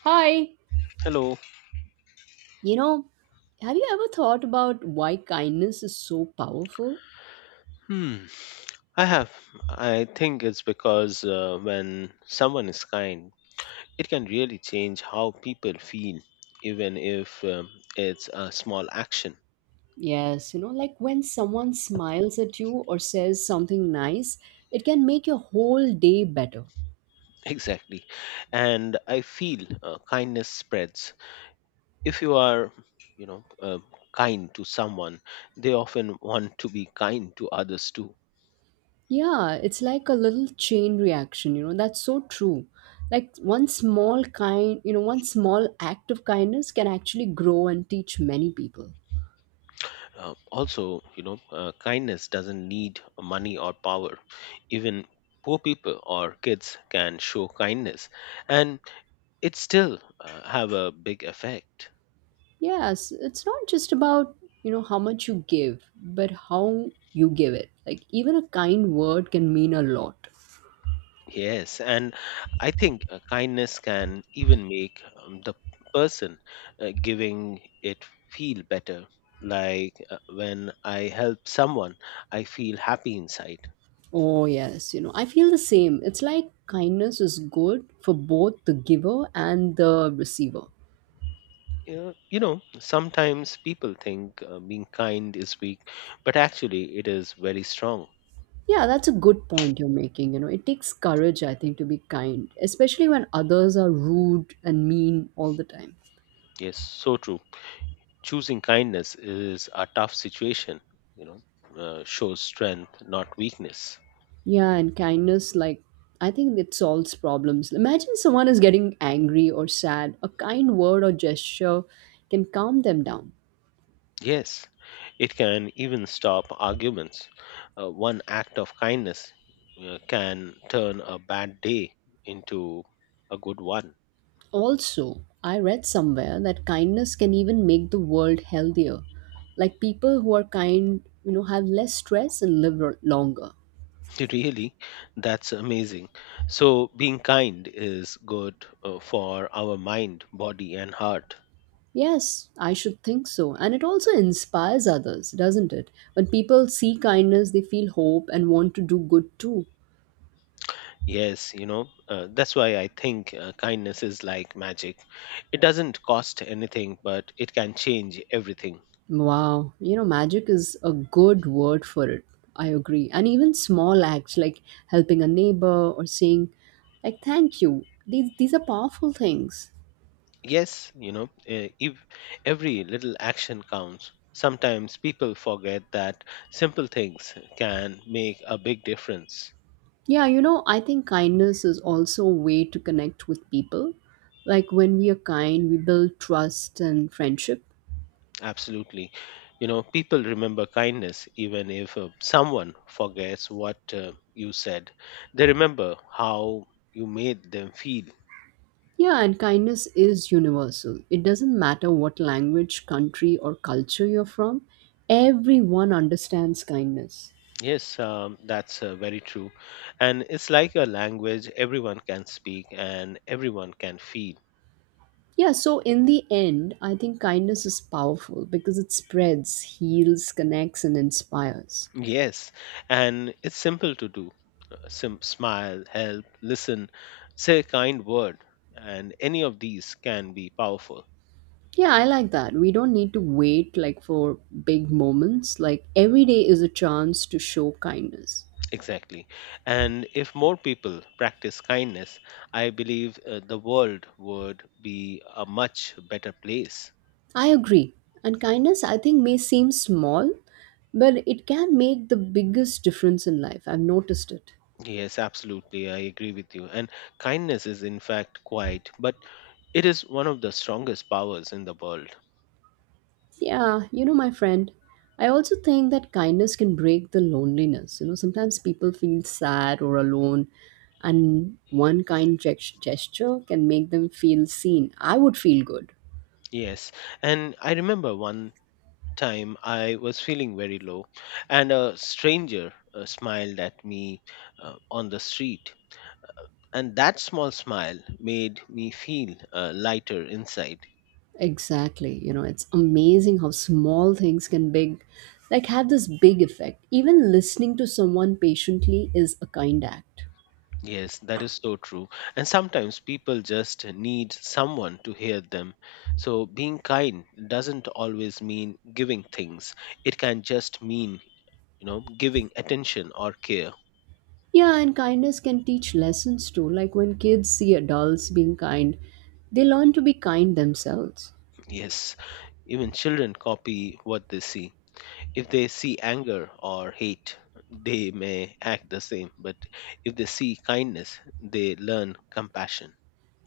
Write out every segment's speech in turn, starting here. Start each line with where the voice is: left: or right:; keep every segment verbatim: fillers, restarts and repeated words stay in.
right: Hi,
left: Hello.
right: you know, have you ever thought about why kindness is so powerful?
left: Hmm. I have. I think it's because uh, when someone is kind, it can really change how people feel, even if um, it's a small action.
right: Yes, you know, like when someone smiles at you or says something nice, it can make your whole day better.
left: Exactly. And I feel uh, kindness spreads. If you are, you know, uh, kind to someone, they often want to be kind to others too.
right: Yeah, it's like a little chain reaction, you know, that's so true. Like one small kind, you know, one small act of kindness can actually grow and teach many people.
left: Uh, also, you know uh, kindness doesn't need money or power, even poor people or kids can show kindness, and it still uh, have a big effect.
right: Yes, it's not just about, you know, how much you give, but how you give it. Like even a kind word can mean a lot.
left: Yes, and I think uh, kindness can even make um, the person uh, giving it feel better. Like uh, when I help someone, I feel happy inside.
right: Oh, yes, you know, I feel the same. It's like kindness is good for both the giver and the receiver.
left: Uh, you know, sometimes people think uh, being kind is weak, but actually it is very strong.
right: Yeah, that's a good point you're making. You know, it takes courage, I think, to be kind, especially when others are rude and mean all the time.
left: Yes, so true. Choosing kindness is a tough situation, you know, uh, shows strength, not weakness.
right: Yeah, and kindness, like, I think it solves problems. Imagine someone is getting angry or sad. A kind word or gesture can calm them down.
left: Yes, it can even stop arguments. Uh, one act of kindness uh, can turn a bad day into a good one.
right: Also, I read somewhere that kindness can even make the world healthier. Like, people who are kind, you know, have less stress and live r- longer.
left: Really, that's amazing. So, being kind is good uh, for our mind, body, and heart.
right: Yes, I should think so. And it also inspires others, doesn't it? When people see kindness, they feel hope and want to do good too.
left: Yes, you know, uh, that's why I think uh, kindness is like magic. It doesn't cost anything, but it can change everything.
right: Wow, you know, magic is a good word for it. I agree. And even small acts like helping a neighbor or saying, like, thank you. These, these are powerful things.
left: Yes, you know, uh, if every little action counts. Sometimes people forget that simple things can make a big difference.
right: Yeah, you know, I think kindness is also a way to connect with people. Like when we are kind, we build trust and friendship.
left: Absolutely. You know, people remember kindness even if uh, someone forgets what uh, you said. They remember how you made them feel.
right: Yeah, and kindness is universal. It doesn't matter what language, country, or culture you're from, everyone understands kindness.
left: Yes, um, that's uh, very true. And it's like a language everyone can speak and everyone can feel.
right: Yeah, so in the end, I think kindness is powerful because it spreads, heals, connects, and inspires.
left: Yes, and it's simple to do. Sim- smile, help, listen, say a kind word, and any of these can be powerful.
right: Yeah, I like that. We don't need to wait like for big moments. Like every day is a chance to show kindness.
left: Exactly. And if more people practice kindness, I believe uh, the world would be a much better place.
right: I agree. And kindness, I think, may seem small, but it can make the biggest difference in life. I've noticed it.
left: Yes, absolutely. I agree with you. And kindness is, in fact, quite, but it is one of the strongest powers in the world.
right: Yeah, you know, my friend, I also think that kindness can break the loneliness. You know, sometimes people feel sad or alone, and one kind gest- gesture can make them feel seen. I would feel good.
left: Yes. And I remember one time I was feeling very low, and a stranger uh, smiled at me uh, on the street. And that small smile made me feel uh, lighter inside.
right: Exactly. You know, it's amazing how small things can big, like have this big effect. Even listening to someone patiently is a kind act.
left: Yes, that is so true. And sometimes people just need someone to hear them. So being kind doesn't always mean giving things. It can just mean, you know, giving attention or care.
right: Yeah, and kindness can teach lessons too. Like when kids see adults being kind, they learn to be kind themselves.
left: Yes, even children copy what they see. If they see anger or hate, they may act the same. But if they see kindness, they learn compassion.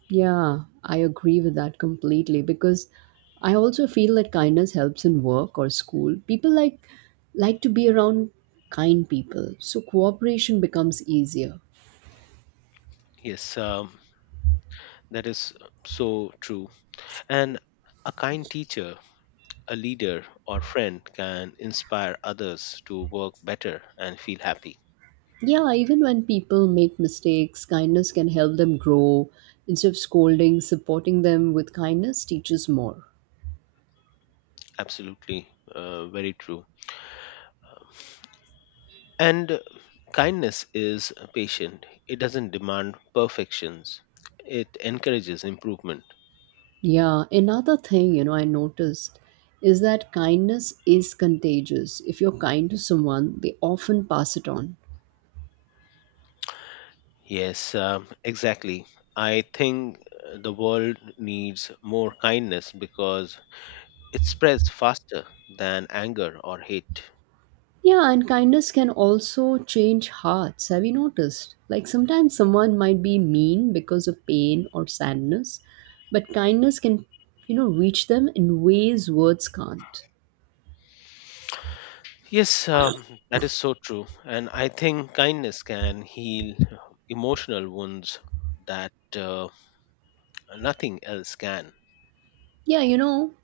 right: Yeah, I agree with that completely because I also feel that kindness helps in work or school. People like like to be around kind people, so cooperation becomes easier.
left: Yes, um, that is so true. And a kind teacher, a leader or friend can inspire others to work better and feel happy.
right: Yeah, even when people make mistakes, kindness can help them grow. Instead of scolding, supporting them with kindness teaches more.
left: Absolutely, uh, very true. And uh, kindness is patient, it doesn't demand perfections, it encourages improvement.
right: Yeah, another thing, you know, I noticed is that kindness is contagious. If you're kind to someone, they often pass it on.
left: Yes, um, exactly. I think uh, the world needs more kindness because it spreads faster than anger or hate.
right: Yeah, and kindness can also change hearts. Have you noticed? Like sometimes someone might be mean because of pain or sadness, but kindness can, you know, reach them in ways words can't.
left: Yes, um, that is so true. And I think kindness can heal uh, emotional wounds that uh, nothing else can.
right: Yeah, you know,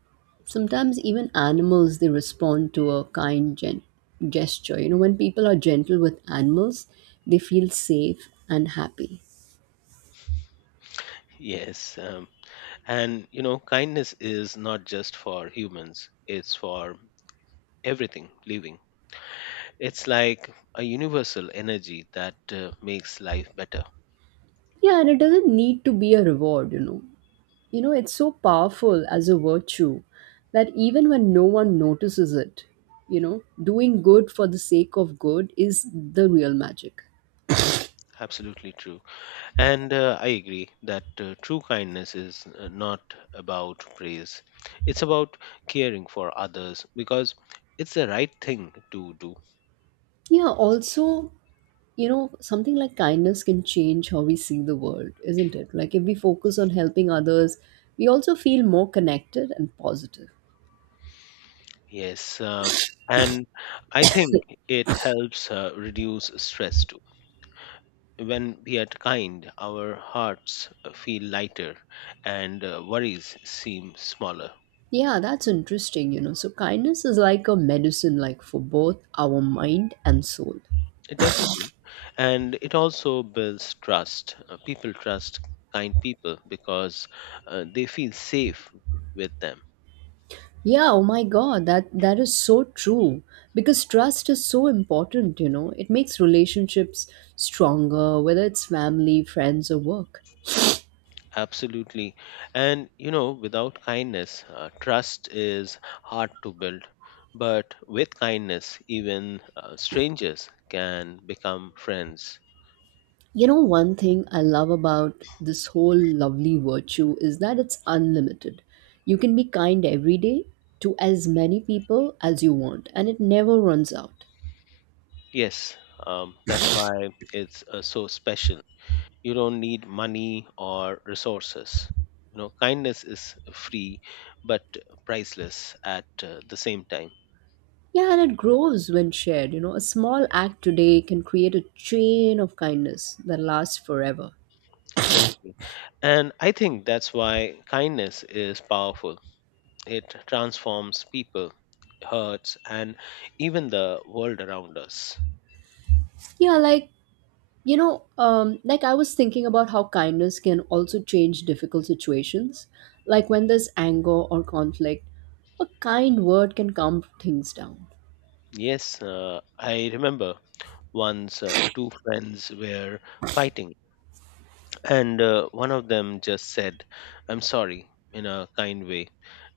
right: sometimes even animals they respond to a kind gen- gesture. You know, when people are gentle with animals, they feel safe and happy.
left: Yes. Um, and, you know, kindness is not just for humans, it's for everything living. It's like a universal energy that uh, makes life better.
right: Yeah, and it doesn't need to be a reward, you know. You know, it's so powerful as a virtue that even when no one notices it, you know, doing good for the sake of good is the real magic.
left: Absolutely true. And uh, I agree that uh, true kindness is uh, not about praise. It's about caring for others because it's the right thing to do.
right: Yeah, also, you know, something like kindness can change how we see the world, isn't it? Like if we focus on helping others, we also feel more connected and positive.
left: Yes. Um, and I think it helps uh, reduce stress too. When we are kind, our hearts uh, feel lighter and uh, worries seem smaller.
right: Yeah, that's interesting, you know. So kindness is like a medicine like for both our mind and soul.
left: Definitely. And it also builds trust. Uh, people trust kind people because uh, they feel safe with them.
right: Yeah, oh my God, that that is so true because trust is so important, you know. It makes relationships stronger, whether it's family, friends, or work.
left: Absolutely. And, you know, without kindness, uh, trust is hard to build. But with kindness, even uh, strangers can become friends.
right: You know, one thing I love about this whole lovely virtue is that it's unlimited. You can be kind every day to as many people as you want, and it never runs out.
left: Yes, um, that's why it's uh, so special. You don't need money or resources, you know, kindness is free but priceless at uh, the same time.
right: Yeah, and it grows when shared. You know, a small act today can create a chain of kindness that lasts forever.
left: Exactly, and I think that's why kindness is powerful. It transforms people, hurts, and even the world around us.
right: Yeah, like You know, um, like I was thinking about how kindness can also change difficult situations. Like when there's anger or conflict, a kind word can calm things down.
left: Yes, uh, I remember once uh, two friends were fighting. And uh, one of them just said, I'm sorry, in a kind way.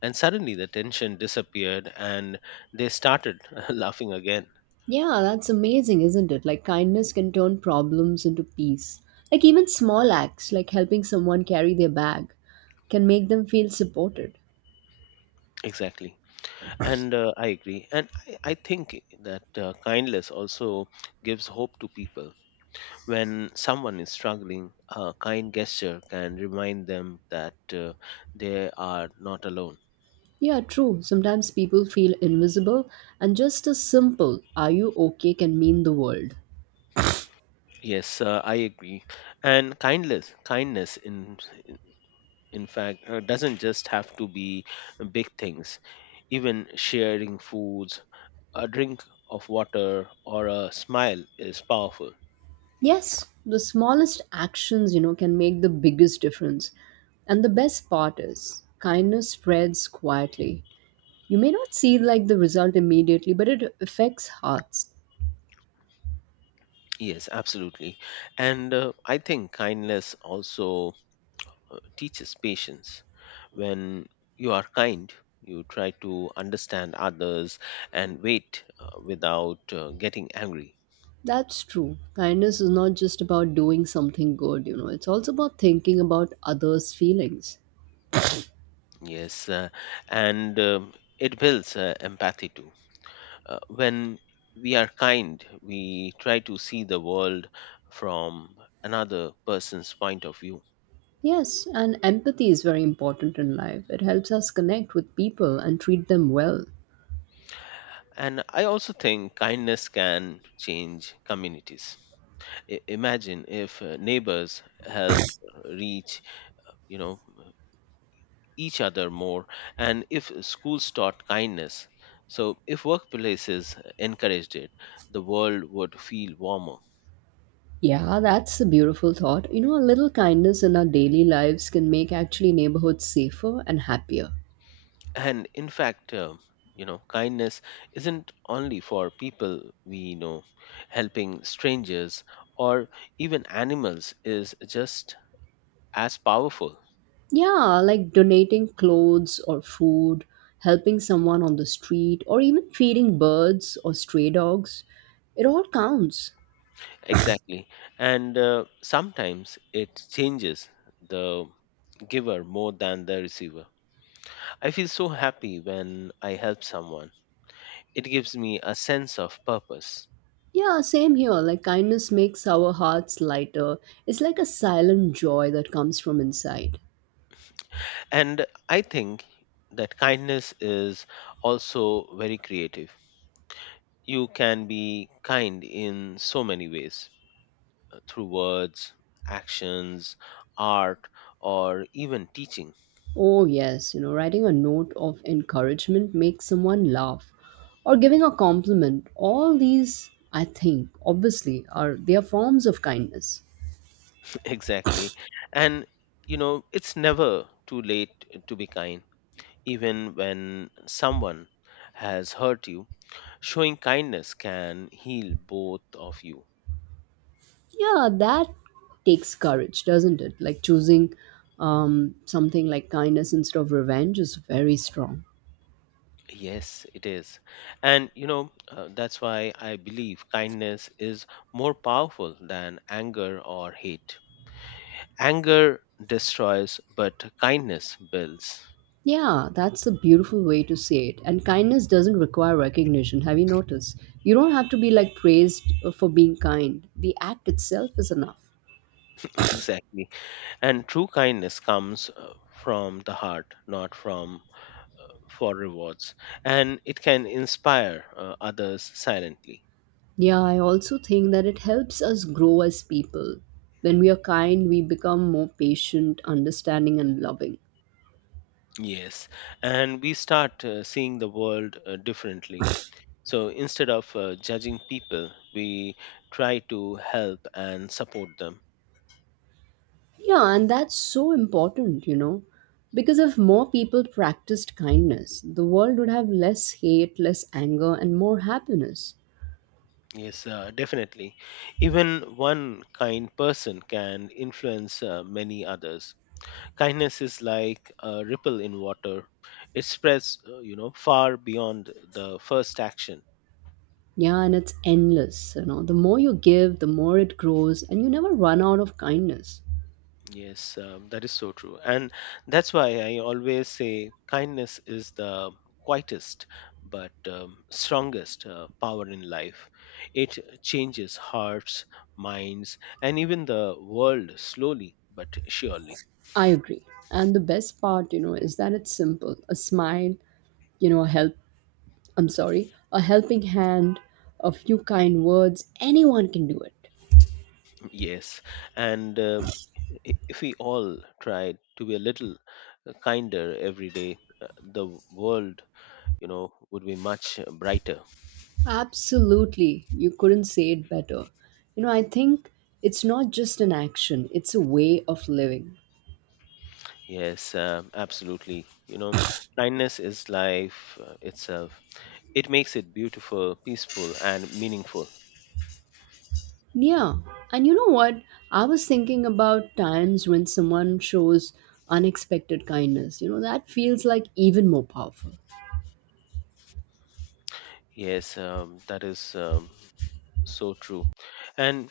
left: And suddenly the tension disappeared and they started laughing again.
right: Yeah, that's amazing, isn't it? Like kindness can turn problems into peace. Like even small acts, like helping someone carry their bag, can make them feel supported.
left: Exactly. And uh, I agree. And I, I think that uh, kindness also gives hope to people. When someone is struggling, a kind gesture can remind them that uh, they are not alone.
right: Yeah, true. Sometimes people feel invisible, and just a simple, are you okay, can mean the world.
left: Yes, uh, I agree. And kindness, kindness in in fact uh, doesn't just have to be big things, even sharing foods, a drink of water or a smile is powerful.
right: Yes, the smallest actions, you know, can make the biggest difference. And the best part is, kindness spreads quietly. You may not see like the result immediately, but it affects hearts.
left: Yes, absolutely. And uh, I think kindness also uh, teaches patience. When you are kind, you try to understand others and wait uh, without uh, getting angry.
right: That's true. Kindness is not just about doing something good, you know, it's also about thinking about others' feelings.
left: Yes uh, and um, it builds uh, empathy too. Uh, when we are kind, we try to see the world from another person's point of view.
right: Yes, and empathy is very important in life. It helps us connect with people and treat them well.
left: And I also think kindness can change communities. I- imagine if uh, neighbors help reach, you know, each other more, and if schools taught kindness, so if workplaces encouraged it, the world would feel warmer.
right: Yeah, that's a beautiful thought. You know, a little kindness in our daily lives can make actually neighborhoods safer and happier.
left: And in fact, uh, you know, kindness isn't only for people we know. Helping strangers or even animals is just as powerful.
right: Yeah, like donating clothes or food, helping someone on the street, or even feeding birds or stray dogs. It all counts.
left: Exactly. And uh, sometimes it changes the giver more than the receiver. I feel so happy when I help someone. It gives me a sense of purpose.
right: Yeah, same here. Like kindness makes our hearts lighter. It's like a silent joy that comes from inside.
left: And I think that kindness is also very creative. You can be kind in so many ways, uh, through words, actions, art, or even teaching.
right: Oh, yes, you know, writing a note of encouragement makes someone laugh or giving a compliment. All these, I think, obviously, are they are forms of kindness.
left: Exactly. And, you know, it's never too late to be kind. Even when someone has hurt you, showing kindness can heal both of you.
right: Yeah, that takes courage, doesn't it? Like choosing um, something like kindness instead of revenge is very strong.
left: Yes, it is. And, you know, uh, that's why I believe kindness is more powerful than anger or hate. Anger destroys, but kindness builds.
right: Yeah, that's a beautiful way to say it. And kindness doesn't require recognition. Have you noticed? You don't have to be like praised for being kind. The act itself is enough.
left: Exactly. And true kindness comes uh, from the heart, not from for rewards. And it can inspire uh, others silently.
right: Yeah, I also think that it helps us grow as people. When we are kind, we become more patient, understanding, and loving.
left: Yes. And we start uh, seeing the world uh, differently. So instead of uh, judging people, we try to help and support them.
right: Yeah, and that's so important, you know. Because if more people practiced kindness, the world would have less hate, less anger, and more happiness.
left: Yes, uh, definitely. Even one kind person can influence uh, many others. Kindness is like a ripple in water. It spreads, uh, you know, far beyond the first action.
right: Yeah, and it's endless, you know. The more you give, the more it grows, and you never run out of kindness.
left: Yes, um, that is so true. And that's why I always say kindness is the quietest but um, strongest uh, power in life. It changes hearts, minds, and even the world slowly but surely.
right: I agree. And the best part, you know, is that it's simple. A smile, you know, a helpful I'm sorry, a helping hand, a few kind words, anyone can do it.
left: Yes, and um, i- if we all tried to be a little uh, kinder every day, uh, the w- world, you know, would be much uh, brighter.
right: Absolutely. You couldn't say it better. You know, I think it's not just an action, it's a way of living.
left: Yes, um, absolutely. You know, kindness is life uh, itself. It makes it beautiful, peaceful, and meaningful.
right: Yeah. And you know what? I was thinking about times when someone shows unexpected kindness. You know, that feels like even more powerful.
left: Yes, um, that is um, so true. And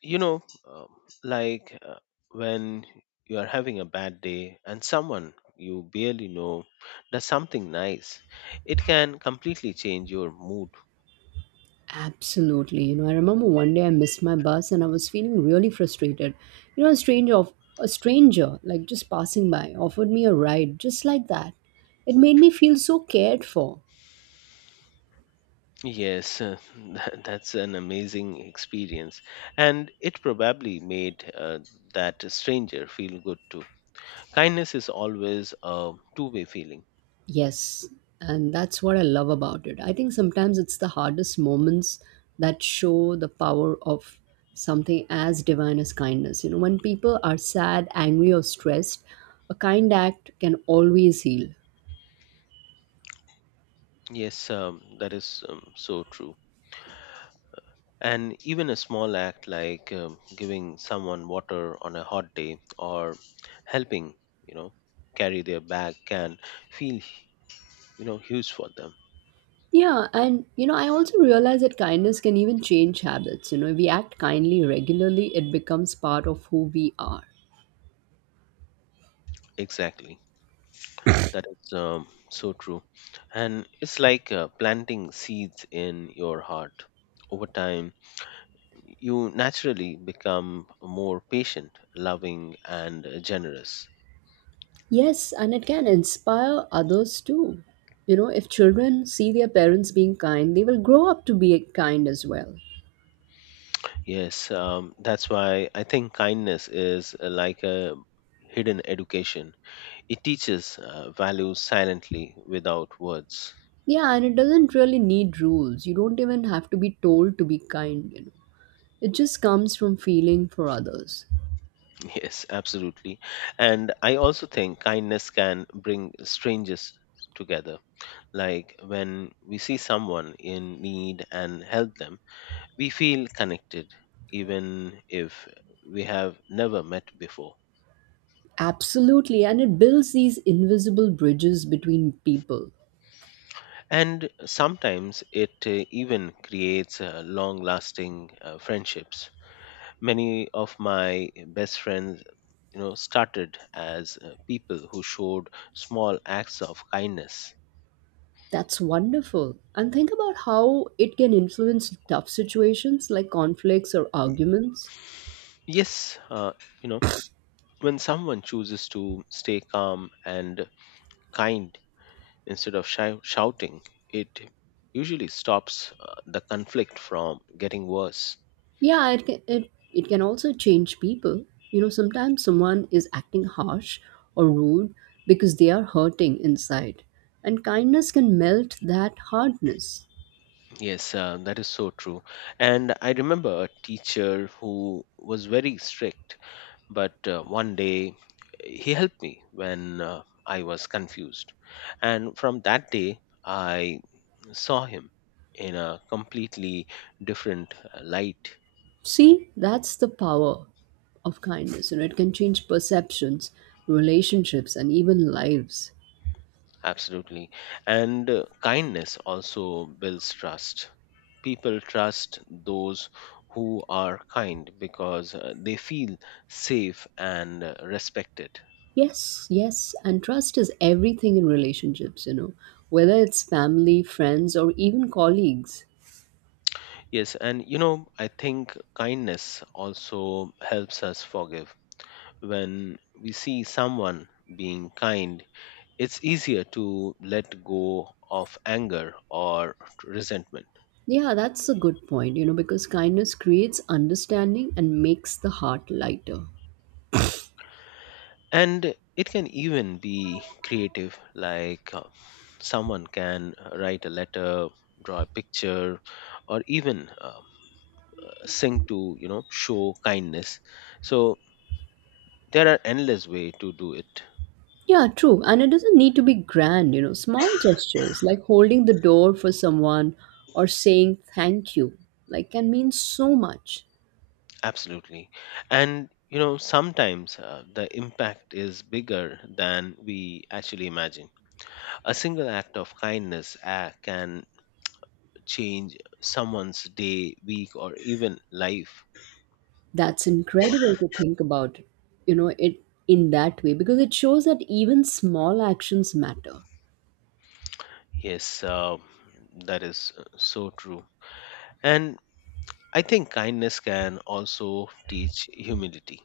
left: you know um, like uh, when you are having a bad day and someone you barely know does something nice, it can completely change your mood.
right: Absolutely. You know, I remember one day I missed my bus and I was feeling really frustrated. You know, a stranger of a stranger, like just passing by, offered me a ride just like that. It made me feel so cared for.
left: Yes, uh, that- that's an amazing experience, and it probably made uh, that stranger feel good too. Kindness is always a two way feeling.
right: Yes, and that's what I love about it. I think sometimes it's the hardest moments that show the power of something as divine as kindness. You know, when people are sad, angry, or stressed, a kind act can always heal.
left: Yes, um, that is um, so true. And even a small act like um, giving someone water on a hot day or helping, you know, carry their bag can feel, you know, huge for them.
right: Yeah, and you know, I also realize that kindness can even change habits. You know, if we act kindly regularly, it becomes part of who we are.
left: Exactly. That is um, so true. And it's like uh, planting seeds in your heart. Over time, you naturally become more patient, loving, and uh, generous.
right: Yes, and it can inspire others too. You know, if children see their parents being kind, they will grow up to be kind as well.
left: Yes, um, that's why I think kindness is uh, like a hidden education. It teaches uh, values silently without words.
right: Yeah, and it doesn't really need rules. You don't even have to be told to be kind, you know. It just comes from feeling for others.
left: Yes, absolutely. And I also think kindness can bring strangers together. Like when we see someone in need and help them, we feel connected, even if we have never met before.
right: Absolutely, and it builds these invisible bridges between people.
left: And sometimes it uh, even creates uh, long lasting uh, friendships. Many of my best friends, you know, started as uh, people who showed small acts of kindness.
right: That's wonderful. And think about how it can influence tough situations like conflicts or arguments.
left: Yes, uh, you know, when someone chooses to stay calm and kind instead of shou- shouting, it usually stops uh, the conflict from getting worse.
right: Yeah, it can, it, it can also change people. You know, sometimes someone is acting harsh or rude because they are hurting inside. And kindness can melt that hardness.
left: Yes, uh, that is so true. And I remember a teacher who was very strict. But uh, one day he helped me when uh, I was confused. And from that day, I saw him in a completely different uh, light.
right: See, that's the power of kindness. You know, it can change perceptions, relationships, and even lives.
left: Absolutely. And uh, kindness also builds trust. People trust those who are kind because uh, they feel safe and uh, respected.
right: Yes, yes. And trust is everything in relationships, you know, whether it's family, friends, or even colleagues.
left: Yes, and you know, I think kindness also helps us forgive. When we see someone being kind, it's easier to let go of anger or resentment.
right: Yeah, that's a good point, you know, because kindness creates understanding and makes the heart lighter.
left: And it can even be creative, like uh, someone can write a letter, draw a picture, or even uh, sing to, you know, show kindness. So there are endless way to do it.
right: Yeah, true. And it doesn't need to be grand, you know, small gestures like holding the door for someone or saying thank you, like, can mean so much.
left: Absolutely. And, you know, sometimes uh, the impact is bigger than we actually imagine. A single act of kindness uh, can change someone's day, week, or even life.
right: That's incredible to think about, you know, it in that way because it shows that even small actions matter.
left: Yes, uh, that is uh, so true. And I think kindness can also teach humility.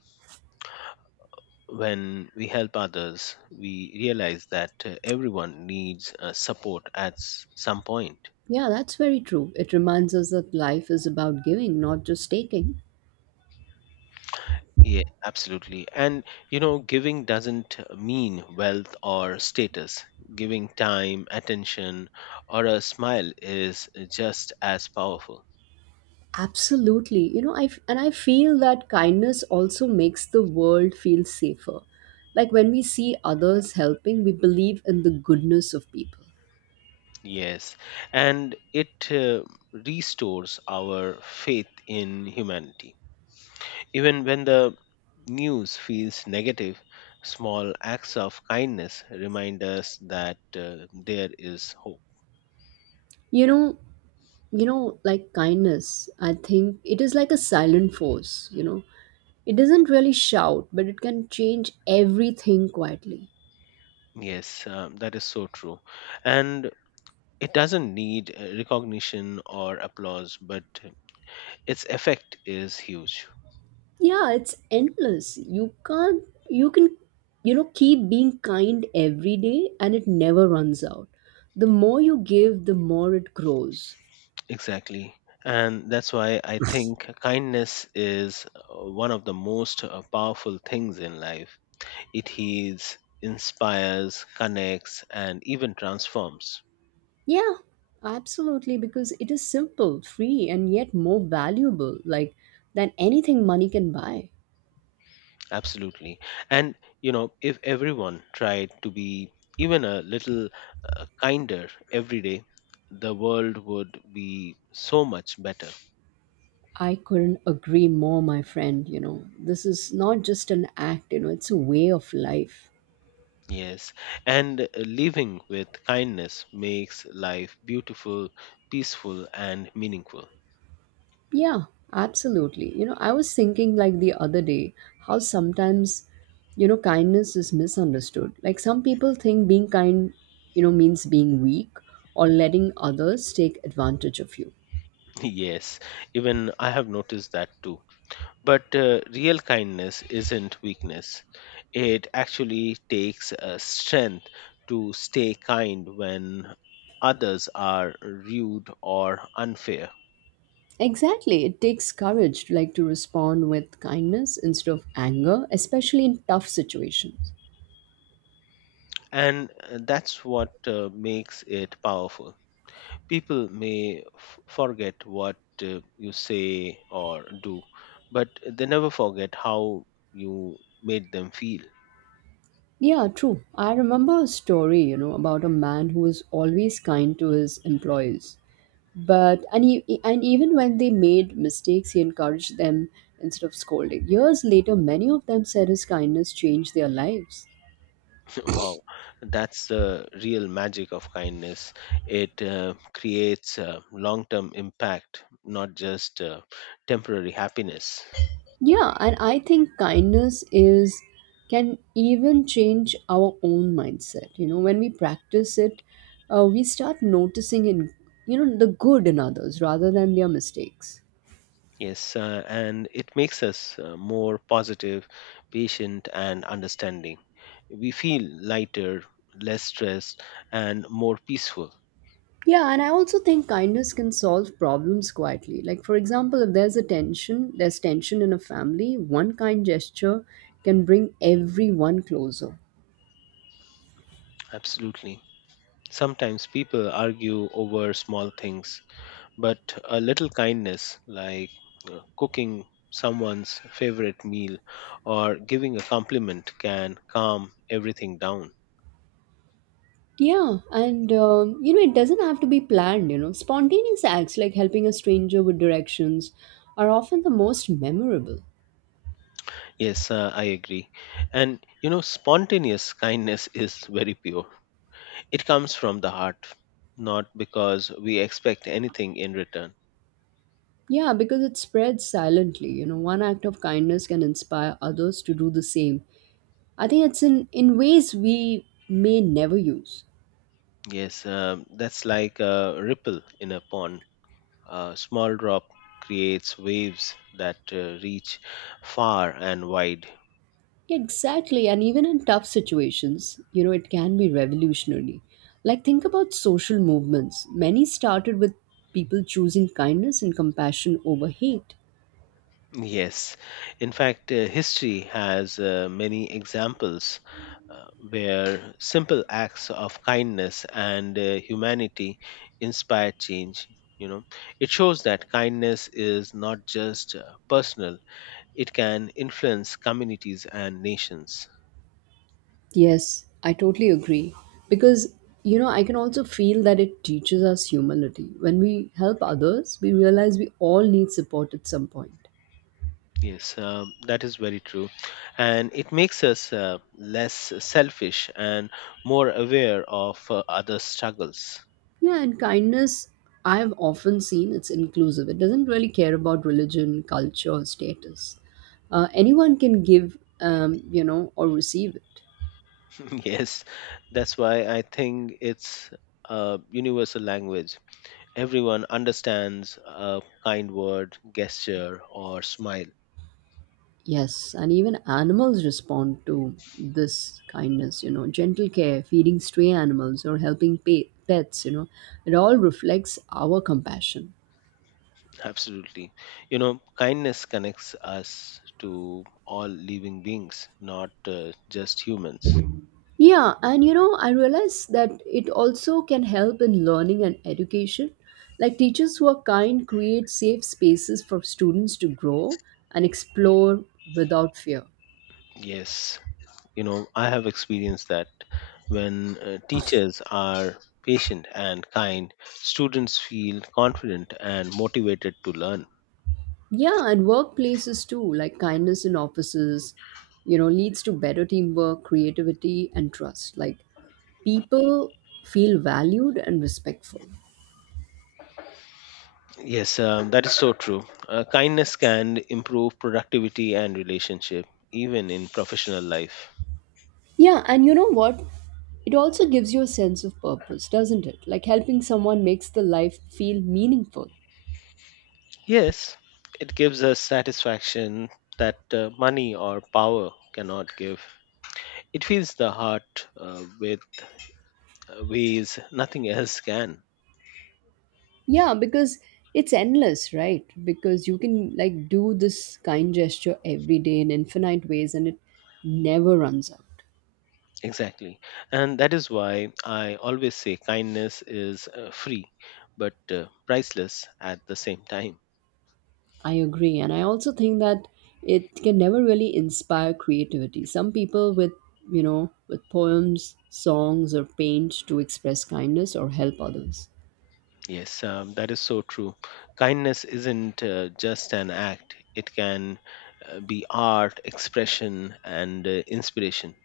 left: When we help others, we realize that uh, everyone needs uh, support at s- some point.
right: Yeah, that's very true. It reminds us that life is about giving, not just taking.
left: Yeah, absolutely. And you know, giving doesn't mean wealth or status. Giving time, attention, or a smile is just as powerful.
right: Absolutely. You know, I f- and I feel that kindness also makes the world feel safer. Like when we see others helping, we believe in the goodness of people.
left: Yes, and it uh, restores our faith in humanity. Even when the news feels negative, small acts of kindness remind us that uh, there is hope.
right: You know, you know, like kindness, I think it is like a silent force, you know. It doesn't really shout, but it can change everything quietly.
left: Yes, um, that is so true. And it doesn't need uh, recognition or applause, but its effect is huge.
right: Yeah, it's endless. You can't you can you know keep being kind every day and it never runs out. The more you give, the more it grows.
left: Exactly. And that's why I think kindness is uh, one of the most uh, powerful things in life. It heals, inspires, connects, and even transforms.
right: Yeah, absolutely, because it is simple, free, and yet more valuable like than anything money can buy.
left: Absolutely. And, you know, if everyone tried to be even a little uh, kinder every day, the world would be so much better.
right: I couldn't agree more, my friend. You know, this is not just an act, you know, it's a way of life.
left: Yes, and uh, living with kindness makes life beautiful, peaceful, and meaningful.
right: Yeah, absolutely. You know, I was thinking like the other day how sometimes, you know, kindness is misunderstood. Like some people think being kind, you know, means being weak or letting others take advantage of you.
left: Yes, even I have noticed that too. But uh, real kindness isn't weakness, it actually takes uh, strength to stay kind when others are rude or unfair.
right: Exactly. It takes courage to like to respond with kindness instead of anger, especially in tough situations.
left: And uh, that's what uh, makes it powerful. People may f- forget what uh, you say or do, but they never forget how you made them feel.
right: Yeah, true. I remember a story, you know, about a man who was always kind to his employees. But and, e- and even when they made mistakes, he encouraged them instead of scolding. Years later, many of them said his kindness changed their lives.
left: Wow, that's the real magic of kindness. It uh, creates uh, long term impact, not just uh, temporary happiness.
right: Yeah, and I think kindness is can even change our own mindset, you know. When we practice it, uh, we start noticing in, you know, the good in others rather than their mistakes.
left: Yes, uh, and it makes us uh, more positive, patient, and understanding. We feel lighter, less stressed, and more peaceful.
right: Yeah, and I also think kindness can solve problems quietly. Like, for example, if there's a tension, there's tension in a family, one kind gesture can bring everyone closer.
left: Absolutely. Sometimes people argue over small things, but a little kindness, like uh, cooking someone's favorite meal or giving a compliment, can calm everything down.
right: Yeah, and um, you know, it doesn't have to be planned, you know. Spontaneous acts like helping a stranger with directions are often the most memorable.
left: Yes, uh, I agree. And you know, spontaneous kindness is very pure, it comes from the heart, not because we expect anything in return.
right: Yeah, because it spreads silently, you know. One act of kindness can inspire others to do the same. I think it's in, in ways we may never use.
left: Yes, um that's like a ripple in a pond. A small drop creates waves that uh, reach far and wide.
right: Exactly, and even in tough situations, you know, it can be revolutionary. Like, think about social movements. Many started with people choosing kindness and compassion over hate.
left: Yes, in fact, uh, history has uh, many examples uh, where simple acts of kindness and uh, humanity inspire change. You know, it shows that kindness is not just uh, personal, it can influence communities and nations.
right: Yes, I totally agree. Because, you know, I can also feel that it teaches us humility. When we help others, we realize we all need support at some point.
left: Yes, um, that is very true. And it makes us uh, less selfish and more aware of uh, other struggles.
right: Yeah, and kindness, I've often seen it's inclusive. It doesn't really care about religion, culture, or status. Uh, anyone can give, um, you know, or receive it.
left: Yes, that's why I think it's a universal language. Everyone understands a kind word, gesture, or smile.
right: Yes, and even animals respond to this kindness, you know, gentle care, feeding stray animals, or helping pa- pets, you know, it all reflects our compassion.
left: Absolutely. You know, kindness connects us to all living beings, not uh, just humans.
right: Yeah, and you know, I realize that it also can help in learning and education. Like teachers who are kind create safe spaces for students to grow and explore without fear.
left: Yes. You know, I have experienced that when uh, teachers are patient and kind, students feel confident and motivated to learn.
right: Yeah, and workplaces too, like kindness in offices, you know, leads to better teamwork, creativity, and trust. Like people feel valued and respectful.
left: Yes, um, that is so true. Uh, kindness can improve productivity and relationship, even in professional life.
right: Yeah, and you know what? It also gives you a sense of purpose, doesn't it? Like helping someone makes the life feel meaningful.
left: Yes, it gives us satisfaction that uh, money or power cannot give. It fills the heart uh, with uh, ways nothing else can.
right: Yeah, because it's endless, right? Because you can like do this kind gesture every day in infinite ways and it never runs out.
left: Exactly. And that is why I always say kindness is uh, free but uh, priceless at the same time.
right: I agree. And I also think that it can never really inspire creativity. Some people with, you know, with poems, songs, or paint to express kindness or help others.
left: Yes, um, that is so true. Kindness isn't uh, just an act, it can uh, be art, expression, and uh, inspiration.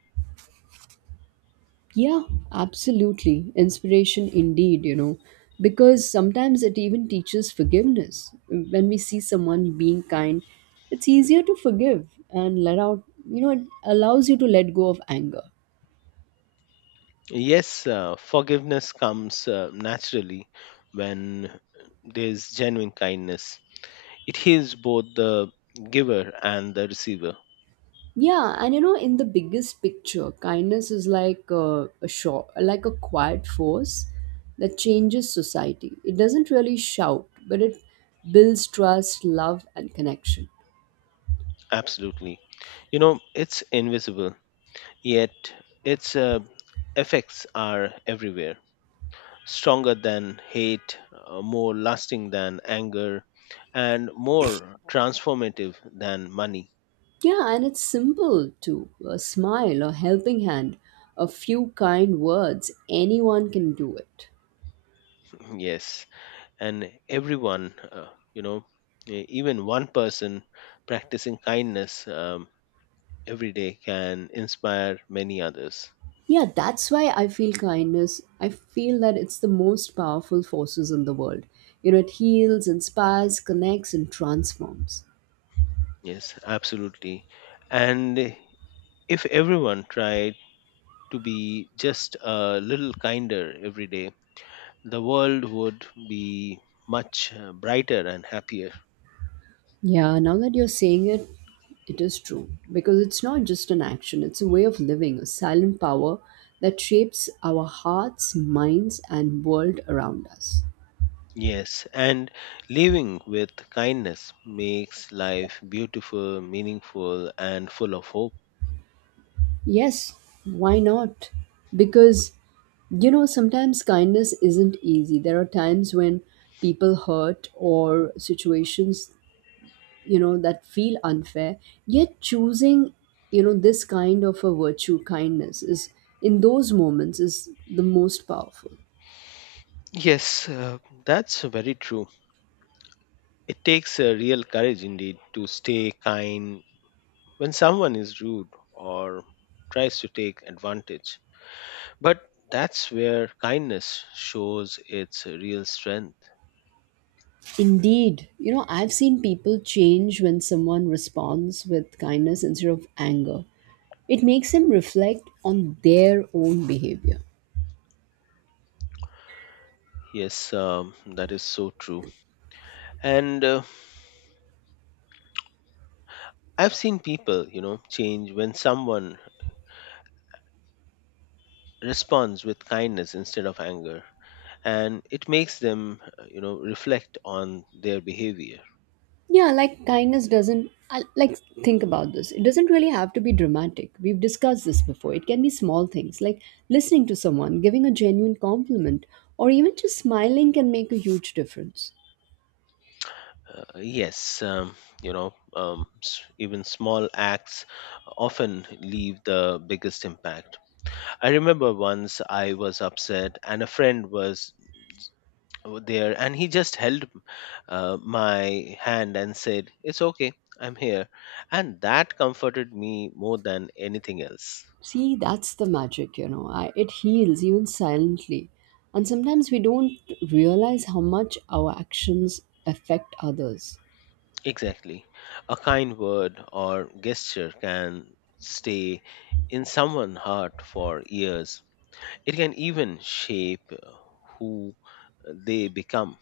right: Yeah, absolutely. Inspiration indeed, you know, because sometimes it even teaches forgiveness. When we see someone being kind, it's easier to forgive and let out, you know, it allows you to let go of anger.
left: Yes, uh, forgiveness comes uh, naturally when there's genuine kindness. It heals both the giver and the receiver.
right: Yeah, and you know, in the biggest picture, kindness is like a, a short, like a quiet force that changes society. It doesn't really shout, but it builds trust, love, and connection.
left: Absolutely. You know, it's invisible, yet its uh, effects are everywhere, stronger than hate, uh, more lasting than anger, and more transformative than money.
right: Yeah, and it's simple too. A smile, a helping hand, a few kind words, anyone can do it.
left: Yes, and everyone, uh, you know, e- even one person practicing kindness um, every day can inspire many others.
right: Yeah, that's why I feel kindness. I feel that it's the most powerful forces in the world. You know, it heals, inspires, connects, and transforms.
left: Yes, absolutely. And if everyone tried to be just a little kinder every day, the world would be much uh, brighter and happier.
right: Yeah, now that you're saying it, it is true. Because it's not just an action, it's a way of living, a silent power that shapes our hearts, minds, and world around us.
left: Yes, and living with kindness makes life beautiful, meaningful, and full of hope.
right: Yes, why not? Because, you know, sometimes kindness isn't easy. There are times when people hurt or situations, you know, that feel unfair. Yet choosing, you know, this kind of a virtue, kindness, is in those moments is the most powerful.
left: Yes, uh, that's very true. It takes a real courage indeed to stay kind when someone is rude or tries to take advantage. But that's where kindness shows its real strength.
right: Indeed, you know, I've seen people change when someone responds with kindness instead of anger. It makes them reflect on their own behavior.
left: Yes, um, that is so true. And uh, I've seen people, you know, change when someone responds with kindness instead of anger, and it makes them, uh, you know, reflect on their behavior.
right: Yeah, like kindness doesn't, I- like, think about this. It doesn't really have to be dramatic. We've discussed this before. It can be small things like listening to someone, giving a genuine compliment, or even just smiling can make a huge difference.
left: Uh, yes, um, you know, um, s- even small acts often leave the biggest impact. I remember once I was upset, and a friend was there, and he just held uh, my hand and said, "It's okay, I'm here," and that comforted me more than anything else.
right: See, that's the magic, you know. I, it heals even silently. And sometimes we don't realize how much our actions affect others.
left: Exactly. A kind word or gesture can stay in someone's heart for years. It can even shape uh, who they become.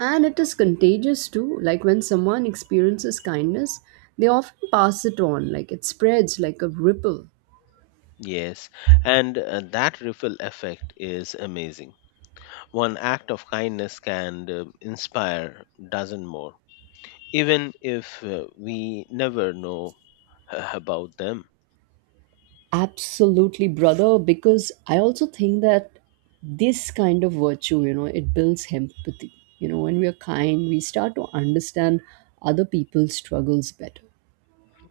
right: And it is contagious too. Like when someone experiences kindness, they often pass it on, like it spreads like a ripple.
left: Yes, and uh, that ripple effect is amazing. One act of kindness can uh, inspire dozen more, even if uh, we never know uh, about them.
right: Absolutely, brother, because I also think that this kind of virtue, you know, it builds empathy. You know, when we are kind, we start to understand other people's struggles better.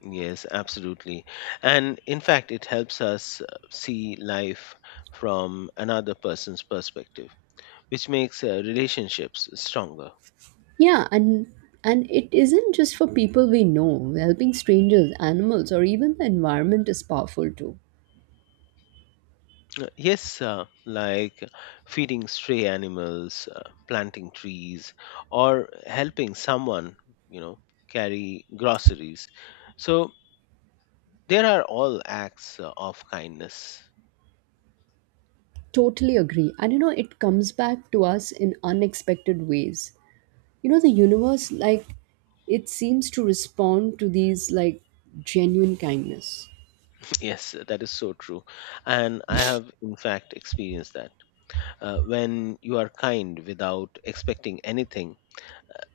left: Yes, absolutely. And in fact, it helps us uh, see life from another person's perspective, which makes uh, relationships stronger.
right: Yeah, and and it isn't just for people we know. Helping strangers, animals, or even the environment is powerful too.
left: Uh, Yes, uh, like feeding stray animals, uh, planting trees, or helping someone, you know, carry groceries. So there are all acts uh, of kindness.
right: Totally agree. And you know, it comes back to us in unexpected ways. You know, the universe, like, it seems to respond to these, like, genuine kindness.
left: Yes, that is so true. And I have, in fact, experienced that. Uh, when you are kind without expecting anything,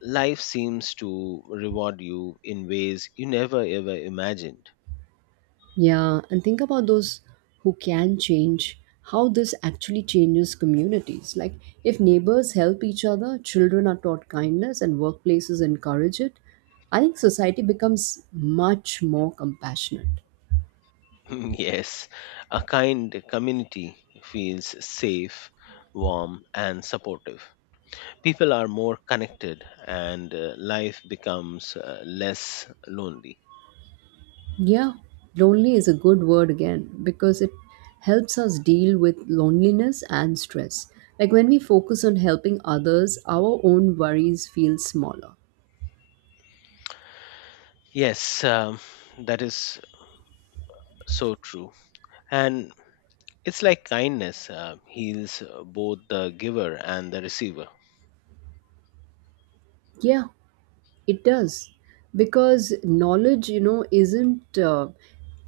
left: life seems to reward you in ways you never ever imagined.
right: Yeah, and think about those who can change, how this actually changes communities. Like, if neighbors help each other, children are taught kindness, and workplaces encourage it, I think society becomes much more compassionate.
left: Yes, a kind community feels safe, warm, and supportive. People are more connected, and uh, life becomes uh, less lonely.
right: Yeah, lonely is a good word again because it helps us deal with loneliness and stress. Like, when we focus on helping others, our own worries feel smaller.
left: Yes, um, that is so true. And it's like kindness uh, heals uh, both the giver and the receiver.
right: Yeah, it does, because knowledge, you know, isn't, uh,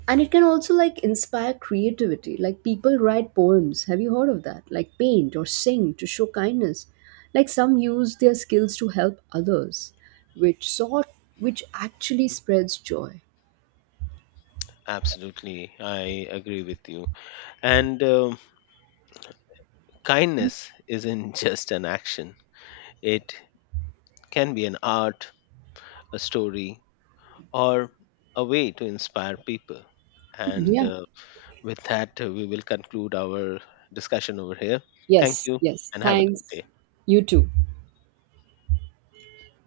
right: and it can also like inspire creativity. Like people write poems. Have you heard of that? Like paint or sing to show kindness. Like some use their skills to help others, which sort, which actually spreads joy.
left: Absolutely, I agree with you. And um, kindness isn't just an action, it can be an art, a story, or a way to inspire people. And
right: Yeah.
left: uh, with that, uh, we will conclude our discussion over here. Thank
right: Yes.
left: you
right: Yes.
left: and have a good
right: Thanks.
left: day.
right: You too.